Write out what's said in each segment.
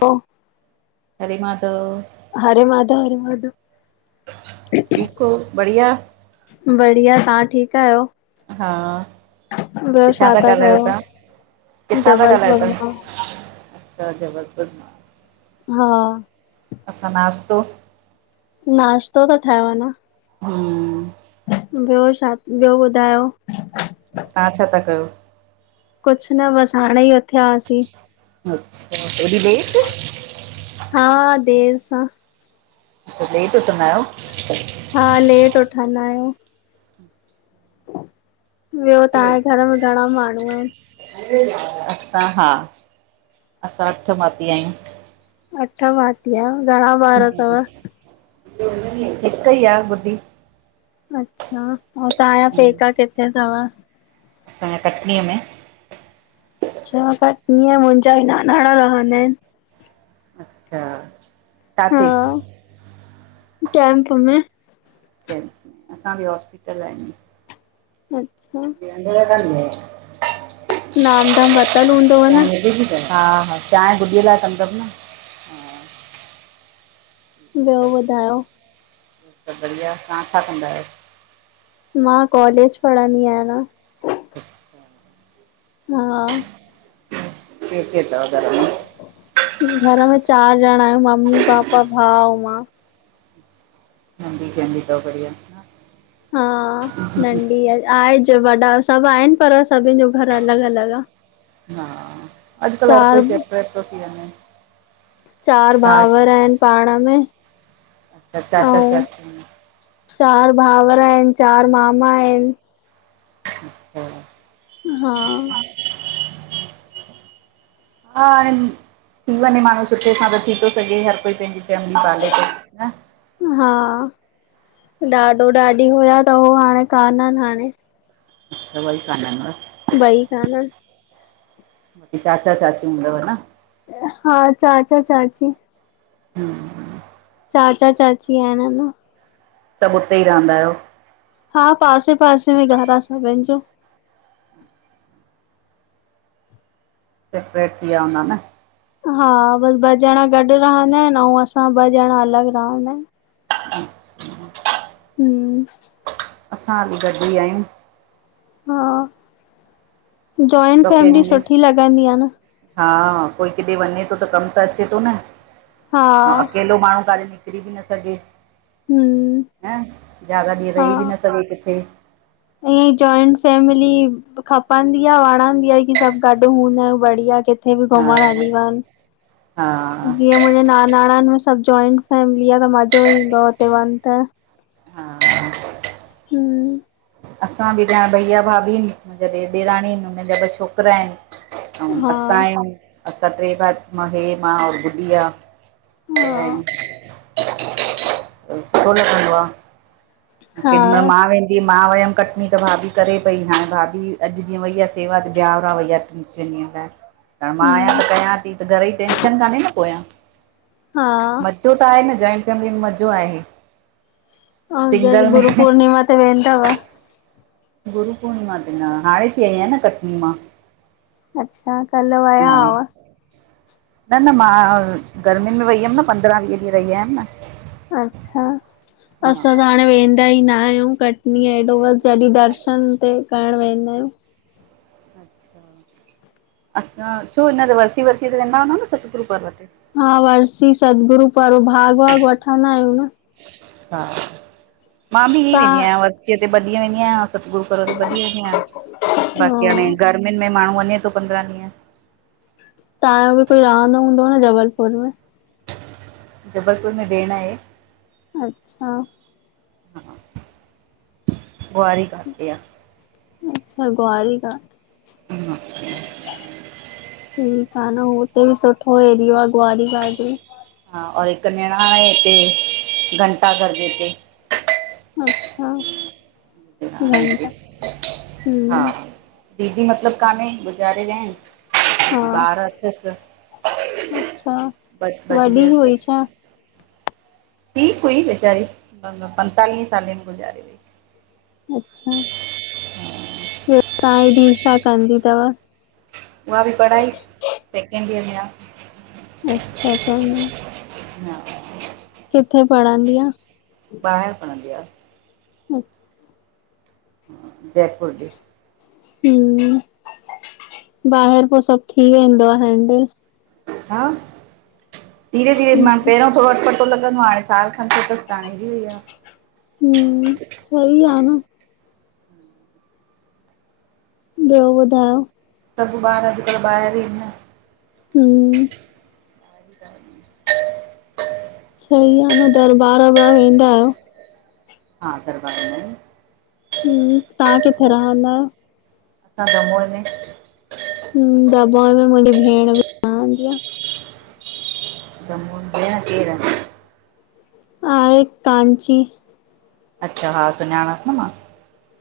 पो हरे माधव! हरे माधव! हरे माधव! ठीक हो, बढ़िया, बढ़िया, तव्हां ठीकु आयो? हा किथां छा ता था ॻाल्हायो तां? कयो किथां ता जबलपुर ॻाल्हायो पिया? मां? अच्छा जबलपुर मां। हा। असां नाश्तो। नाश्तो ता ठाहिव अना। हूं। ॿियो छा ॿियो ॿुधायो। तां छा था कयो? कुछ न बस हाणे ई उथया हुआसीं। अच्छा एॾी लेट? हा देर सां। अ लेट उथंदा आहियो? हा लेट उठ़दा आहियूं। ॿियो ता़जे घर में घणा माण्हू आहिन? असां हा असां अठ भाती आहियूं। अठ भाती आहियो घणा ॿार तव? हिक ई आ गुड्डी। अच्छा और तांजा पेका किथे थव? असांजा कटनीअ में। अच्छा, कटनीअ मुंहिंजा नानाणा रहंदा आहिन। अच्छा काथे? टैंप में। कैंप में असां बि हॉस्पिटल आहियूं। अच्छा। [unintelligible] नाम दान वरतल हूंदव न? हा हा चांहि गुॾीअ लाइ कंदमि न। ॿियो ॿुधायो। सब बढ़िया तां छा कंदा आहियो? मां कॉलेज पढ़ंदी आहियां अना। [inaudible] हा। ॿियो केर तव घर में? घर में चार जणा आयूं। मम्मी पापा भाऊ मां। नंढी नंढी तव बढ़िया। हा नंढी आहे आहेज वॾा सभ आहिन, पर सभिन जो घर अलॻ अलॻ आ। हा अॼकल्ह हर चार कोई सेप्रेट थो थी वञे। चार छा भाउर आहिन पाण में। अच्छा चाचा ऐं चाचियूं? चार भाउर आहिन। चार मामा आहिन। अच्छा। हा। हा हाणे थी वञे माण्हू सुठे सां त थी थो सघे हर कोई पंहिंजी फैमिली पाले तो न। हा ॾाॾो ॾाढी होया त हो हाणे कानन हाणे। [unintelligible] ॿई इंदा न। चाचा चाची हूंदव न। हा चाचा चाची। हु। चाचा चाची आहिन न। सभु उते ई रहंदा आहियो? हा पासे पासे में घर आह सभिनि जो। सेपरेट थी विया हूंदा न। हा बसि ॿ ॼणा गॾु रहंदा आहिन, ऐं असां ॿ ॼणा अलॻि रहंदा आहिन। [inaudible] हु। असां हाली गॾु ई आहियूं। हा जॉइंन ॿ फैमिली फैमिलियूं सुठी लॻंदी आह न। हा कोई किथे वञे थो त कमु त अचे थो न, हा ऐं अकेलो माण्हू कॾे निक करी बि न सघे हम्म न ज़्यादा ॾींहं रही बि न सघे किथे। ईअ इ जोइंट फेमिली खपंदी आह वणंदी आह की सभु गॾ हूंदा आहिनि बढ़िया कि किथे बि हा घुमण हली वञ हा जीअं मुंहिंजे नानाणनि में सभु जॉइंट फैमिली आह त मज़ो ईंदो आह हुते वञ त। हा हु। असां बि [unintelligible] भईया भाभी आहिन, मुंहिंजा ॾेर ॾेराणी आहिन, हुनजा ॿ छोकिरा आहिन। ऐं हा असां आयू असां ट्रे भाउ, हे मां और गुॾी आह। हा ऐं सुठो लॻन्दो आह। हा कॾिहमल मां वे जीअं मां वियम कटनी त भाभी करे पई हाणे भाभी अॼु जीअं वई आह सेवा ते ब्यावरा वई आ [unintelligible] मां आहियां हम्म त कयां थी त घर जी टेंशन कोन आहे न पोयां। हा जो त आहे न जॉइंट फैमिली में मज़ो आहे। हा अॼु सिंगल में गुरु पूर्णिमा ते वेंदव। गुरु पूर्णिमा ते न, हाणे थी आई आहियां न कटनी मां। अच्छा कल वया हा आव। न, न मां गर्मियुनि में वई हुयमि न पंद्रहं वीह ॾींहं रही आयमि न। अच्छा। हा असां त हाणे वेंदा ई न आहियूं कटनीअ हेॾो बि जॾहिं दर्शन ते करणु वेंदा आहियूं। [unintelligible] असां छो हिन वरसी वरसी ते वेंदा हूंदा न सतगुरु पर्व ते। हा वर्सी सदगुरू पर भाग वाग वठंदा आहियूं न। हा मां बि इ वेंदी तव्हां आहियां वर्सीअ ते ॿ ॾींहं वेंदी आहियां। सतगुरू पर्व ते ॿ ॾींहं थी आन बाक़ी हाणे हा गर्मियुनि में माण्हू वञे थो पंद्रहं ॾींहं। तव्हांजो बि कोई रहंदो हूंदो न जबलपुर में। जबलपुर में भेण आहे। अच्छा। ह [unintelligible] आह। अच्छा गुआरी खा। हा। ठीक आ न हुते बि सुठो एरिओ आ गुआरी घाट में। हा और हिक निरांण ए हिते घंटा घर जे हिते अच्छा। ह घंटा हा। हम्म दीदी मतलब कान्हे, गुज़ारे विया इनि हा ॿार अथसि, अच्छा ॿ, ॿ वॾी धीअर हुई तसि। छा ठीकु हुई वेचारी, मतलब पंतालीहें साले में गुज़ारीे वई। अच्छा ॿियो, तहां जी धी छा कंदी तव? उहा बि पढ़ाई, सेकेंड ईयर में आ। अच्छा सेकें में हा। कित्थे पढ़ंदी आ? ॿाहिरि पणंदी आ। हम्म जयपुर ॾे। हम्म, ॿाहिरि पो सभु थी वेंदो आ हैंडिल हा, धीरे- धीरे मान पहिरों थोड़ो अटपट -टो लॻदो आ हांणे साल खन थियो तसि त हाणे हिरी वई आ। हम्म, सही आ न ॿियो ॿुधायो? सभु ॿार अॼुकल्ह ॿहिरि ई न हम्म आहिनि न सही आ न, दरबार वरबार वेंदा आहियो? हा, दरबार वेंदा आहियु न हम्म, तव्हां कित्थे रहंदा आहियो? असां दमोह में। हम्म, दमोह में मुंहिंजी भेण बि रहंदी आ। दमोह में भेंण, केर? आहे कांची। अच्छा, हा सुञांणांसि न मां।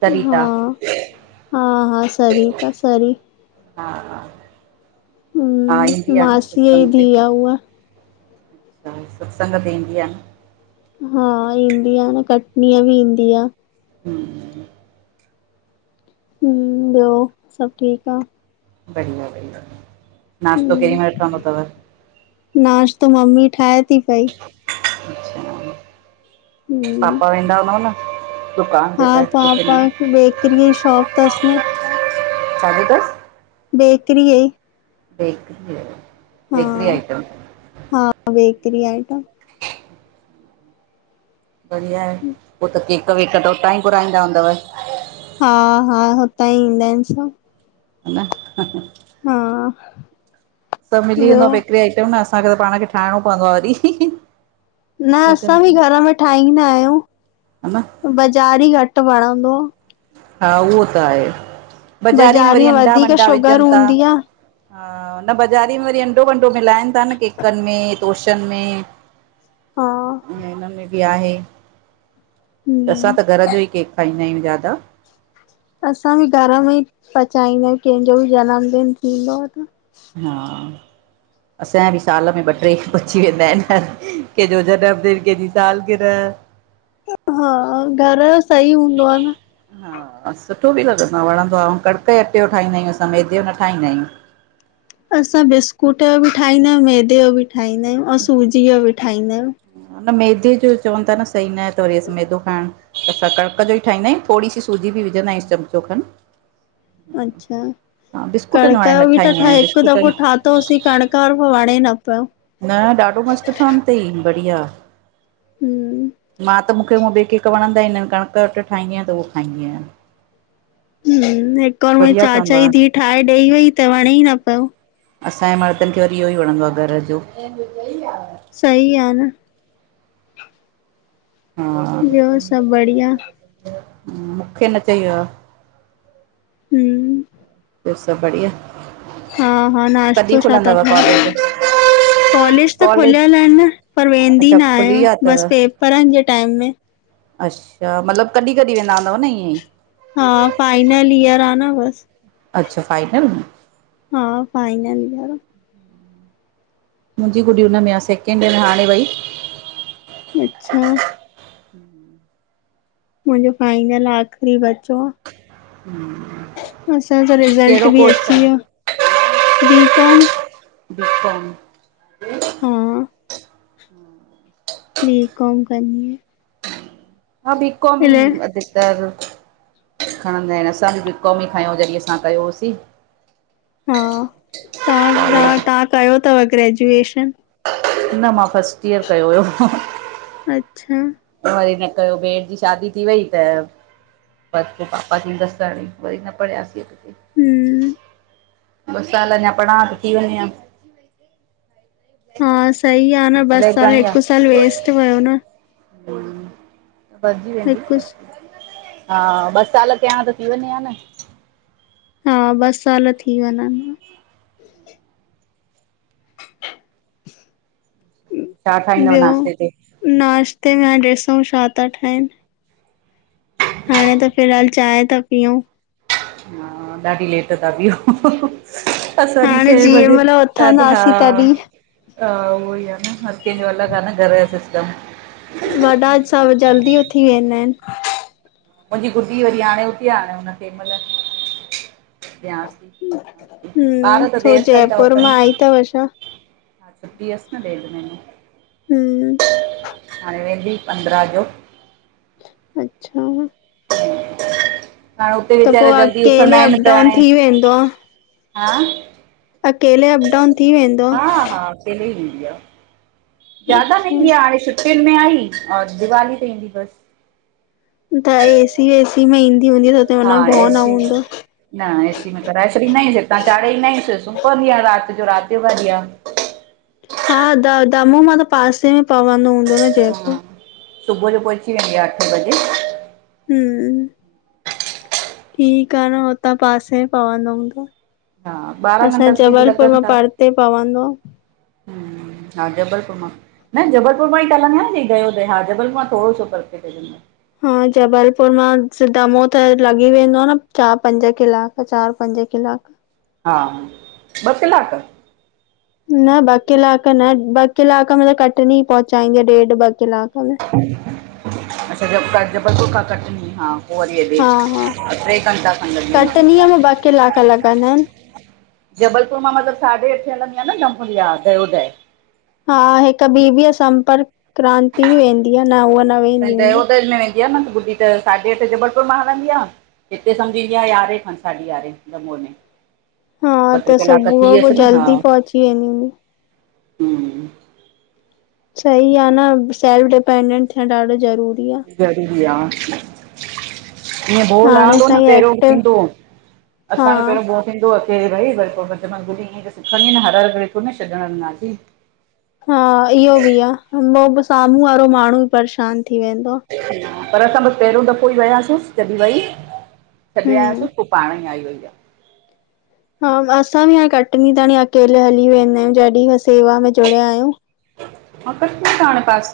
सरिता हा- हा- हा, सरीता सरी हा -हा, ईंदी आ न सत्संग ते। क्या हुआ? त हो सत्संग ते ईंदी आ न। हा ईंदी आ न, कटनीअ बि ईंदी आ हम्म हम्म, ॿियो सभु ठीकु आ? बढ़िया- बढ़िया, नाश्तो केॾी हम्म मल ठहंदो तव? नाश्तो, मम्मी ठाहे ती पई। अच्छा, हम्म पापा वेंदा हुंदव न? दुकान ते हा, त टिफिन पापा खे बेकरीअ जी शॉप तसि न छाजी तसि? बेकरीअ जी। बेकरीअ जो, हा बेकरी आइटम। हा बेकरी आइटम। बढ़िया आहे। पो त केक वेक त उतां ई घुराईंदा हूंदव। हा, हा हुतां ई ईंदा आहिन सभ। हन हा सभ मिली वेंदो ॿियो आ बेकरी आइटम न, असांखे त पाण खे ठाहिणो पवंदो आ वरी। न हा असां बी घर में ठाहींदा न आहियूं। बज़ारी घट वणंदो आ। हा उहो त आहे। आ बज़ारी में बाज़ारी वरी अंडा वधीक वंडा शुगर विझनता। हूंदी आ हा, न बज़ारी में वरी अंडो वंडो मिलाइन ता न, केकन में तोशन में। हा ऐं इनमें बी आहे। त असां हम्म त घर जो ई केक खाईंदा आहियूं ज्यादा। असां बी घर में ई पचाईंदा आहियूं। केंजो बी जन्मदिन थींदो आ त। हा असांजा बी साल में ॿ ट्रे पची वेंदा आहिन। केंजो जन्मदिन केंजी सालगिरह। हा, घर जो सही हूंदो आ न। हा सुठो बी लॻंदो आ। वणंदो आ, अऊं कड़िक जे अटे जो ठाहींदा आहियूं, असां मैदो जो न ठाहींदा आहियूं। असां बिस्कुट जो बी ठाहींदा आहियूं, मैदे जो बी ठाहींदा आयूं अऊं सूजी जो बी ठाहींदा आहियूं। न मैदे जो चवनता न सही न आहे, त वरी असीं मैदो खाइण त असां कणिक जो ई ठाहींदा आहियूं। थोड़ी सी सूजी बी विझंदा आहियूं चमचो खन। अच्छा, बिस्कुटनि कड़क वारे न जो बी तो ठाहींदी ठहे, आहियां हिक दफ़ो बिस्कुटनि ठा तो हुयोसी। कणिक जो वणे न पियो। न ॾाढो मस्त ठहंदो तई बढ़िया, हम्म मां त मूंखे हूअ ॿे केक वणंदा ई न आहिन। कणिक जे कट्टे जो ठाहींदी आयां त उहो खाईंदी आहियां। हूम, हिक बार मुंजे बढ़िया ठहंदो चाचा जी आहे धीउ ठाहे ॾई वई त वणे ई न पियो। असांजे मर्दन खे वरी इहो ई वणंदो आ घर जो। सई आ न। हा ॿियो सभ बढ़िया? मूंखे न चई वियो आ। हूम ॿियो सभ बढ़िया? हा, हा कॾहिं नाश्तो छा ता खुलंदव ठाहियो? कॉलेज कॉलेज त कॉलेज खुलियल आहिनन, पर वेंदी अच्छा न खुली आहियां, विया अथव बस पेपरन जे टाइम में। अच्छा! मतलबु कॾीं-कॾीं वेंदा हूंदव न ईअं ई। हा, फाइनल ईयर आ न बस। अच्छा! फाइनल में? हा, फाईनल ईयर आ। मुंजी गुॾी हुन में आ, सेकेंड में हाणे वई। अच्छा! मुंजो फाइनल, आख़री बचो आ। हम्मम असांजो रिज़ल्ट बी अची वियो, बी कॉम बीकोम [inaudible] हा बी कॉम कंदी आयां। मां बी, कॉम ई अधितर खणंदा एन, असां बि बी, कॉम ई खयों हो जॾहिं असां कयोसीं। हा, तां तां तहां कयो तव ग्रेजुएशन? न मां फस्ट ईयर कयो हुयो। अच्छा! वरी न कयो, भेण जी शादी थी वई त बस पो पापा चईं बस कर, त वरी न पढ़यासे। हम्म ॿ साल अञा पढ़ां हां त थी वञे हां। हा, सही आ न, ॿ ब्लैक साल हिक साल वेस्ट वयो न। भॼी वेंदी हिकु हा, ॿ साल कयां हां त थी वञे हां न। हा, ॿ साल थी वञनहां। छा, ठाईंदव ॿियो नाश्ते ते? नाश्ते में हाणे ॾिसूं छा ता ठायूं। हाणे त फ़िलहाल चांय ता पीयूं। हा, ॾाढी लेट ता पीयो। असांजी हाणे छयें जीअं बजे, महिल चांती हा उथंदासीं तॾहिं हा उहोई आ न, हर केंजो अलॻ आ न, घर जो सिस्टम। वॾा सभ जल्दी उथी वेंदा एन। मुंजी गुॾी वरी हाणे उथी आ, हाणे हुन खे मतलब ॾयांस। हूं, छो जयपुर मां आई तव छा? छुट्टी हस न ॾेढ महिनो। हूं हाणे वेंदी पंद्रा जो। अच्छा हाणे उते त वेचारा पोइ जल्दी अकेले उथंदा एन, अप त डाउन हाणे थी वेंदो आ हा अकेले अप डाउन थी वेंदो? हा हा अकेले ई ईंदी आ, ज्यादा न अच्छा ईंदी आ हाणे छुट् अप्रेल में आई, और दीवाली ते ईंदी बस। त ऐसी-वेसी में ईंदी हूंदी त हुन हा में भउ न एसी हूंदो? न ऐसी में कराए छॾींदायूंस, हितां चाढ़े ईंदायूंस, सुम पवंदी आ रात जो, रात जो गाॾी आ। हा, दा दामू मां त पासे में पवंदो हूंदो न जयपुर? सुबूह जो पहुची वेंदी आ, अठें बजे। हूं ठीक आ न, हुतां पासे में पवंदो हुंदो? हा ॿारहं घंटा असांजे जबलपुर मां परते पवंदो। हूं, हा जबलपुर मां न जबलपुर मां ई त लंघंदा नी, गयोदे हा जबलपुर मां थोड़ो सो परते पेंदो। हा, जबलपुर मां, दामू त लॻी वेंदो न, चार पंज किलाक चार पंज किलाक। हा, ॿ किलाक। न, ॿ किलाक न, ॿ किलाक में त कटनी पहुचाईंदीआ, ॾेढ़ ॿ किलाक में। अच्छा, ज जबलपुर खां कटनीं, हा पो वरी हेॾे, हा हा त ट्रे घंटा कन लॻी वेंदा हूंदा। कटनीअ में ॿ कलाक लॻंदा आहिनि। जबलपुर मां मतलब साढ़े अठें हलंदी आ न, विहार गयोदय। हा हिक ॿी आ संपर्क क्रांति बि वेंदी आ, न हूअ न वेंदी हूंदी। इक मां बुधी त साढे अठे जबरपुर मां हलंदी आ। हिते समुझी इंदी आ यारहें खन साढी यारहें जम्मूअ में। हा ॿ टे त कलाक थी सुबुह जो वियस न हा। जल्दी पहुची वेंदी हूंदी। हूं। सही आ न सेल्फ डिपेंडेंट थियण ॾाढो ज़रूरी आ। ज़रूरी आ। ईअं गोड़ हाणे लहंदो सां न ई पहिरों ब एक्टिव थींदो। हा असांखे पहिरों ब थींदो अचे भई घुमी [unintelligible] हर हर कोन छॾण वेंदासी। हा इहो बि आ। साम्हूं वारो माण्हू परेशान थी वेंदो आ। पर असां बसि पहिरियों दफ़ो ई वियासीं जॾहिं वई छॾे हम्म आयासीं पाणे ई आई वई आ। हा असां बि हाणे कटनी ताणी अकेले हली वेंदा आहियूं। जॾीं खां सेवा में जुड़िया आहियूं। हा कटनी तो हाणे पासे